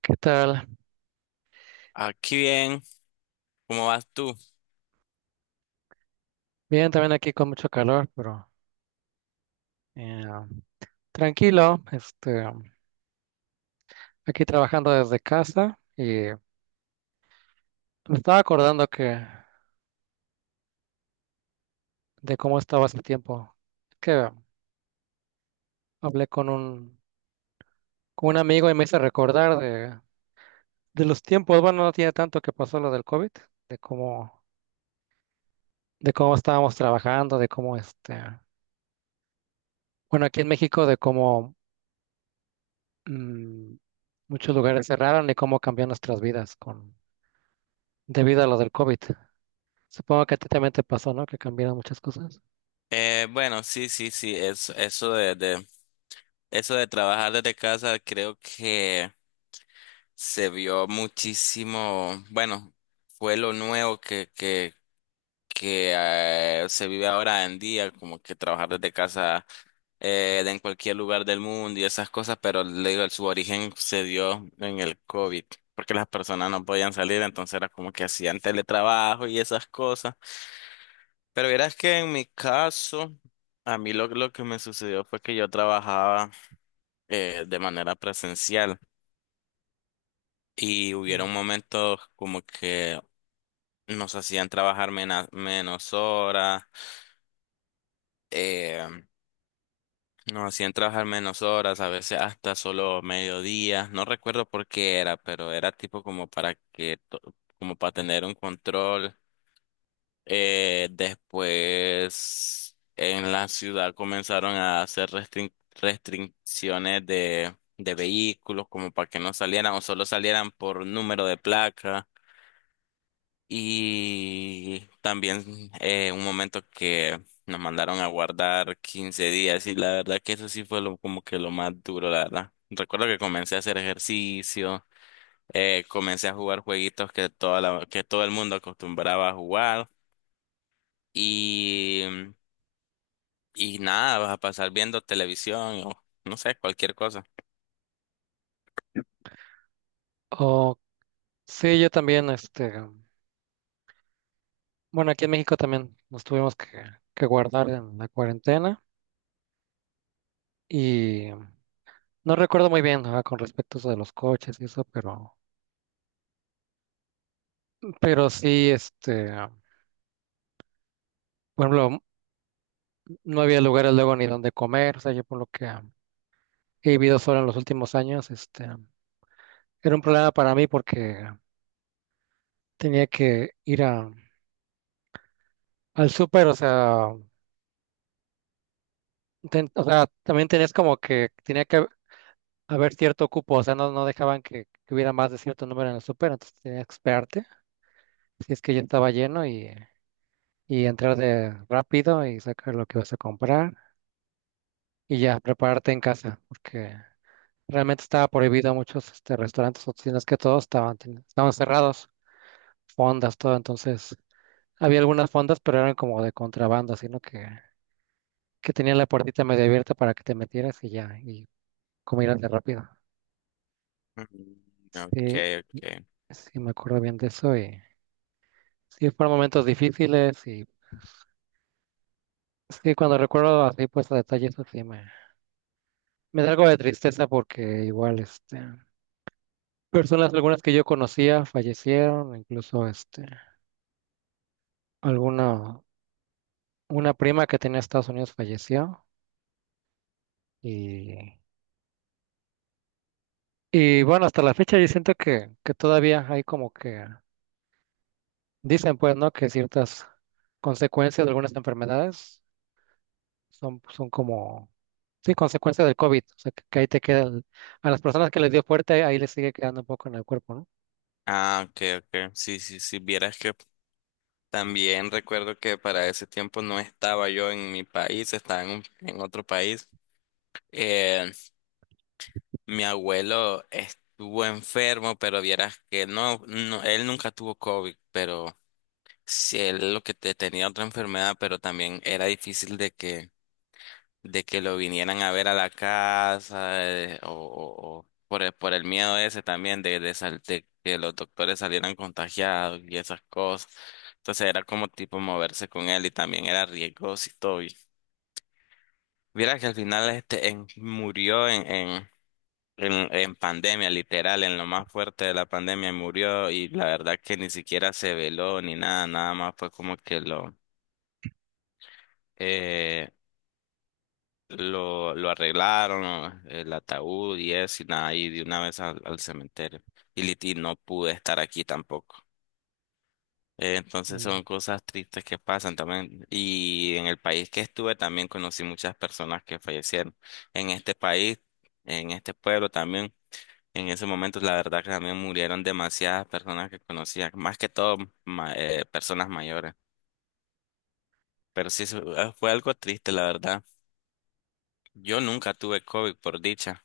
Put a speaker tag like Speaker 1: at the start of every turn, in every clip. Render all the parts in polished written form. Speaker 1: ¿Qué tal?
Speaker 2: Aquí bien, ¿cómo vas tú?
Speaker 1: Bien, también aquí con mucho calor, pero eh, tranquilo. Este, aquí trabajando desde casa y me estaba acordando que de cómo estaba hace tiempo. Que hablé con un amigo y me hice recordar de los tiempos. Bueno, no tiene tanto que pasó lo del COVID, de cómo de cómo estábamos trabajando, de cómo este, bueno, aquí en México de cómo mm, muchos lugares cerraron y cómo cambió nuestras vidas con debido a lo del COVID. Supongo que a ti también te pasó, ¿no? Que cambiaron muchas cosas.
Speaker 2: Bueno, sí, sí, sí, eso de trabajar desde casa creo que se vio muchísimo. Bueno, fue lo nuevo que se vive ahora en día, como que trabajar desde casa de en cualquier lugar del mundo y esas cosas, pero le digo, su origen se dio en el COVID, porque las personas no podían salir, entonces era como que hacían teletrabajo y esas cosas. Pero verás que en mi caso, a mí lo que me sucedió fue que yo trabajaba de manera presencial y
Speaker 1: Mm.
Speaker 2: hubieron momentos como que nos hacían trabajar menos horas. eh, Nos hacían trabajar menos horas, a veces hasta solo mediodía, no recuerdo por qué era, pero era tipo como para como para tener un control. Después en la ciudad comenzaron a hacer restricciones de vehículos como para que no salieran o solo salieran por número de placa. Y también un momento que nos mandaron a guardar 15 días, y la verdad que eso sí fue lo, como que lo más duro, la verdad. Recuerdo que comencé a hacer ejercicio, comencé a jugar jueguitos que, que todo el mundo acostumbraba a jugar. Y Y nada, vas a pasar viendo televisión o no sé, cualquier cosa.
Speaker 1: O sí, yo también, este, bueno, aquí en México también nos tuvimos que guardar en la cuarentena y no recuerdo muy bien, ah, con respecto a eso de los coches y eso, pero sí, este, por ejemplo, no había lugares luego ni donde comer, o sea, yo por lo que he vivido solo en los últimos años, este, era un problema para mí porque tenía que ir a, al súper, o sea, o sea, también tenías como que tenía que haber cierto cupo, o sea, no dejaban que hubiera más de cierto número en el súper, entonces tenías que esperarte, si es que ya estaba lleno y entrar de rápido y sacar lo que vas a comprar y ya prepararte en casa, porque realmente estaba prohibido muchos este, restaurantes o tiendas que todos estaban, estaban cerrados, fondas, todo, entonces había algunas fondas, pero eran como de contrabando, que tenían la puertita medio abierta para que te metieras y ya, y comieras de rápido.
Speaker 2: Mm. Ok,
Speaker 1: Sí,
Speaker 2: ok.
Speaker 1: sí, me acuerdo bien de eso y... Sí, fueron momentos difíciles y sí, cuando recuerdo así, pues a detalle eso sí me da algo de tristeza porque igual, este, personas algunas que yo conocía fallecieron, incluso, este, alguna, una prima que tenía en Estados Unidos falleció y, y bueno, hasta la fecha yo siento que todavía hay como que, dicen pues, ¿no? Que ciertas consecuencias de algunas enfermedades son como, sí, consecuencia del COVID. O sea, que ahí te queda, a las personas que les dio fuerte, ahí les sigue quedando un poco en el cuerpo,
Speaker 2: Ah, ok, ok. Sí, sí, sí, vieras que también recuerdo que para ese tiempo no estaba yo en mi país, estaba en otro país. Eh, Mi abuelo estuvo enfermo, pero vieras que no, no, él nunca tuvo COVID, pero sí, él lo que tenía otra enfermedad, pero también era difícil de que lo vinieran a ver a la casa, o por por el miedo ese también de que los doctores salieran contagiados y esas cosas. Entonces era como tipo moverse con él y también era riesgoso y todo. Y mira que al final este murió en pandemia, literal, en lo más fuerte de la pandemia murió y la verdad que ni siquiera se veló ni nada, nada más fue como que lo... eh, lo arreglaron, ¿no?, el ataúd y eso, y nada, y de una vez al, al cementerio. Y, y no pude estar aquí tampoco.
Speaker 1: ¿no?
Speaker 2: Entonces
Speaker 1: Mm.
Speaker 2: son cosas tristes que pasan también. Y en el país que estuve también conocí muchas personas que fallecieron. En este país, en este pueblo también, en ese momento la verdad que también murieron demasiadas personas que conocía, más que todo personas mayores. Pero sí, eso, fue algo triste, la verdad. Yo nunca tuve COVID, por dicha.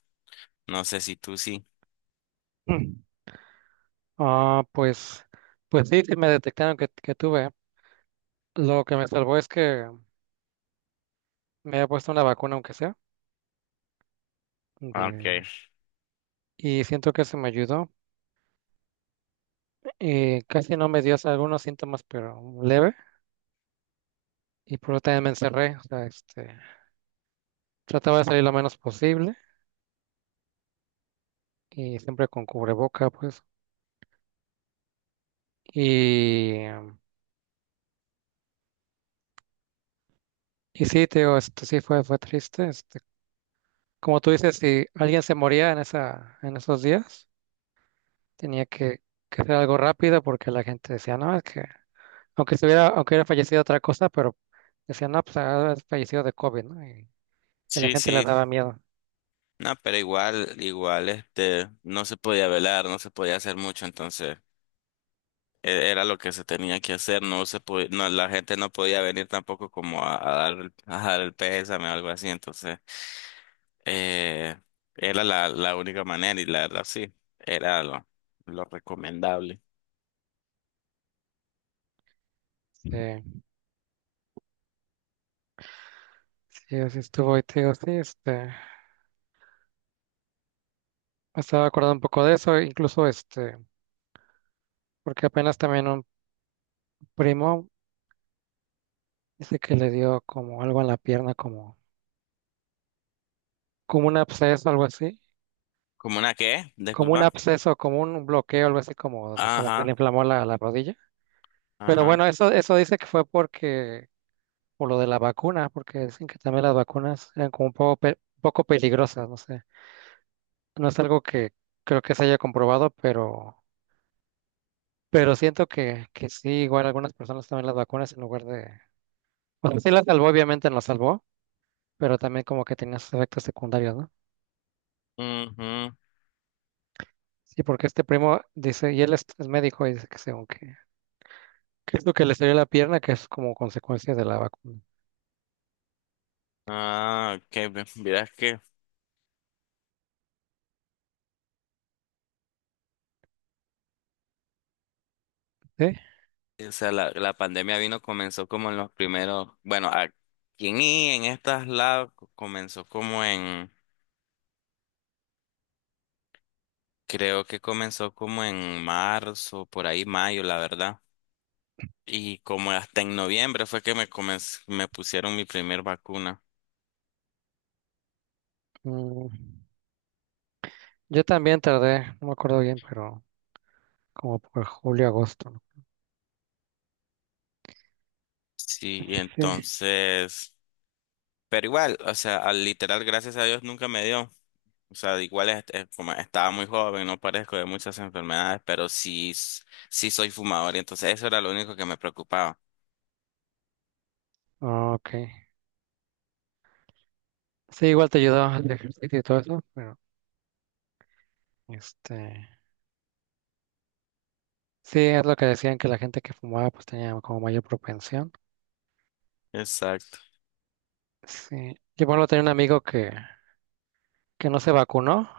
Speaker 2: No sé si tú sí.
Speaker 1: Ah, pues, pues sí, sí me detectaron que tuve. Lo que me salvó es que me había puesto una vacuna, aunque sea,
Speaker 2: Okay.
Speaker 1: de- y siento que eso me ayudó. Y casi no me dio o sea, algunos síntomas, pero leve. Y por eso también me encerré. O sea, este, trataba de salir lo menos posible y siempre con cubreboca, pues. Y y sí, te digo, esto sí fue triste. Este, como tú dices, si alguien se moría en esa, en esos días, tenía que hacer algo rápido porque la gente decía, no, es que, aunque estuviera, aunque hubiera fallecido otra cosa, pero decían, no, pues ha de haber fallecido de COVID, ¿no? Y la
Speaker 2: Sí,
Speaker 1: gente le
Speaker 2: sí.
Speaker 1: daba miedo.
Speaker 2: No, pero igual, igual, este, no se podía velar, no se podía hacer mucho, entonces era lo que se tenía que hacer, no se podía, no, la gente no podía venir tampoco como a dar, a dar el pésame o algo así, entonces eh, era la única manera y la verdad sí, era lo recomendable.
Speaker 1: Sí, sí, así estuvo, y te digo, sí, este, me estaba acordando un poco de eso, incluso este, porque apenas también un primo dice que le dio como algo en la pierna, como, como un absceso, algo así
Speaker 2: ¿Como una qué?
Speaker 1: como un
Speaker 2: Disculpa.
Speaker 1: absceso, como un bloqueo, algo así como, como que se le
Speaker 2: Ajá,
Speaker 1: inflamó la, la rodilla. Pero
Speaker 2: ajá.
Speaker 1: bueno, eso dice que fue porque, por lo de la vacuna, porque dicen que también las vacunas eran como un poco, pe- un poco peligrosas, no sé. No es algo que creo que se haya comprobado, pero siento que sí, igual algunas personas toman las vacunas en lugar de... O sea, sí las salvó, obviamente las salvó, pero también como que tenía sus efectos secundarios, ¿no?
Speaker 2: Ujú.
Speaker 1: Sí, porque este primo dice, y él es médico y dice que según que es lo que le salió en la pierna, que es como consecuencia de la vacuna.
Speaker 2: Ah, ok, verás que.
Speaker 1: Sí,
Speaker 2: O sea, la pandemia vino, comenzó como en los primeros, bueno, aquí I, en estas labs comenzó como en, creo que comenzó como en marzo, por ahí mayo, la verdad. Y como hasta en noviembre fue que me me pusieron mi primer vacuna.
Speaker 1: mm, yo también tardé, no me acuerdo bien, pero como por julio, agosto, ¿no?
Speaker 2: Sí, y
Speaker 1: Sí,
Speaker 2: entonces, pero igual, o sea, al literal, gracias a Dios nunca me dio. O sea, igual es como estaba muy joven, no parezco de muchas enfermedades, pero sí, sí soy fumador, y entonces eso era lo único que me preocupaba.
Speaker 1: ah, ok. Sí, igual te ayudó el ejercicio y todo eso, pero este, sí, es lo que decían que la gente que fumaba pues tenía como mayor propensión.
Speaker 2: Exacto.
Speaker 1: Sí, yo por ejemplo tenía un amigo que no se vacunó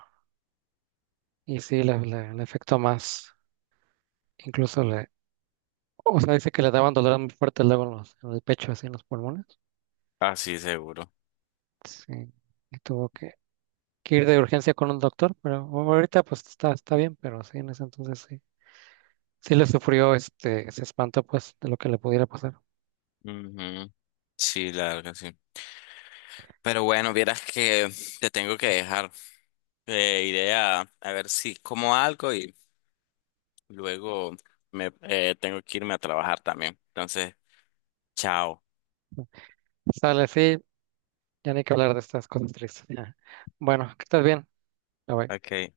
Speaker 1: y sí, le afectó más, incluso le, o sea, dice que le daban dolor muy fuerte luego en, en el pecho, así en los pulmones.
Speaker 2: Ah, sí, seguro.
Speaker 1: Sí, y tuvo que ir de urgencia con un doctor, pero bueno, ahorita pues está, está bien, pero sí, en ese entonces sí. Sí le sufrió, este, se espantó pues de lo que le pudiera pasar.
Speaker 2: Ujú. Sí, la verdad que sí. Pero bueno, vieras que te tengo que dejar. Iré a ver si como algo y luego me tengo que irme a trabajar también. Entonces, chao.
Speaker 1: Sale, sí, ya ni que hablar de estas cosas tristes. Ya. Bueno, que estés bien. Bye, bye.
Speaker 2: Ok.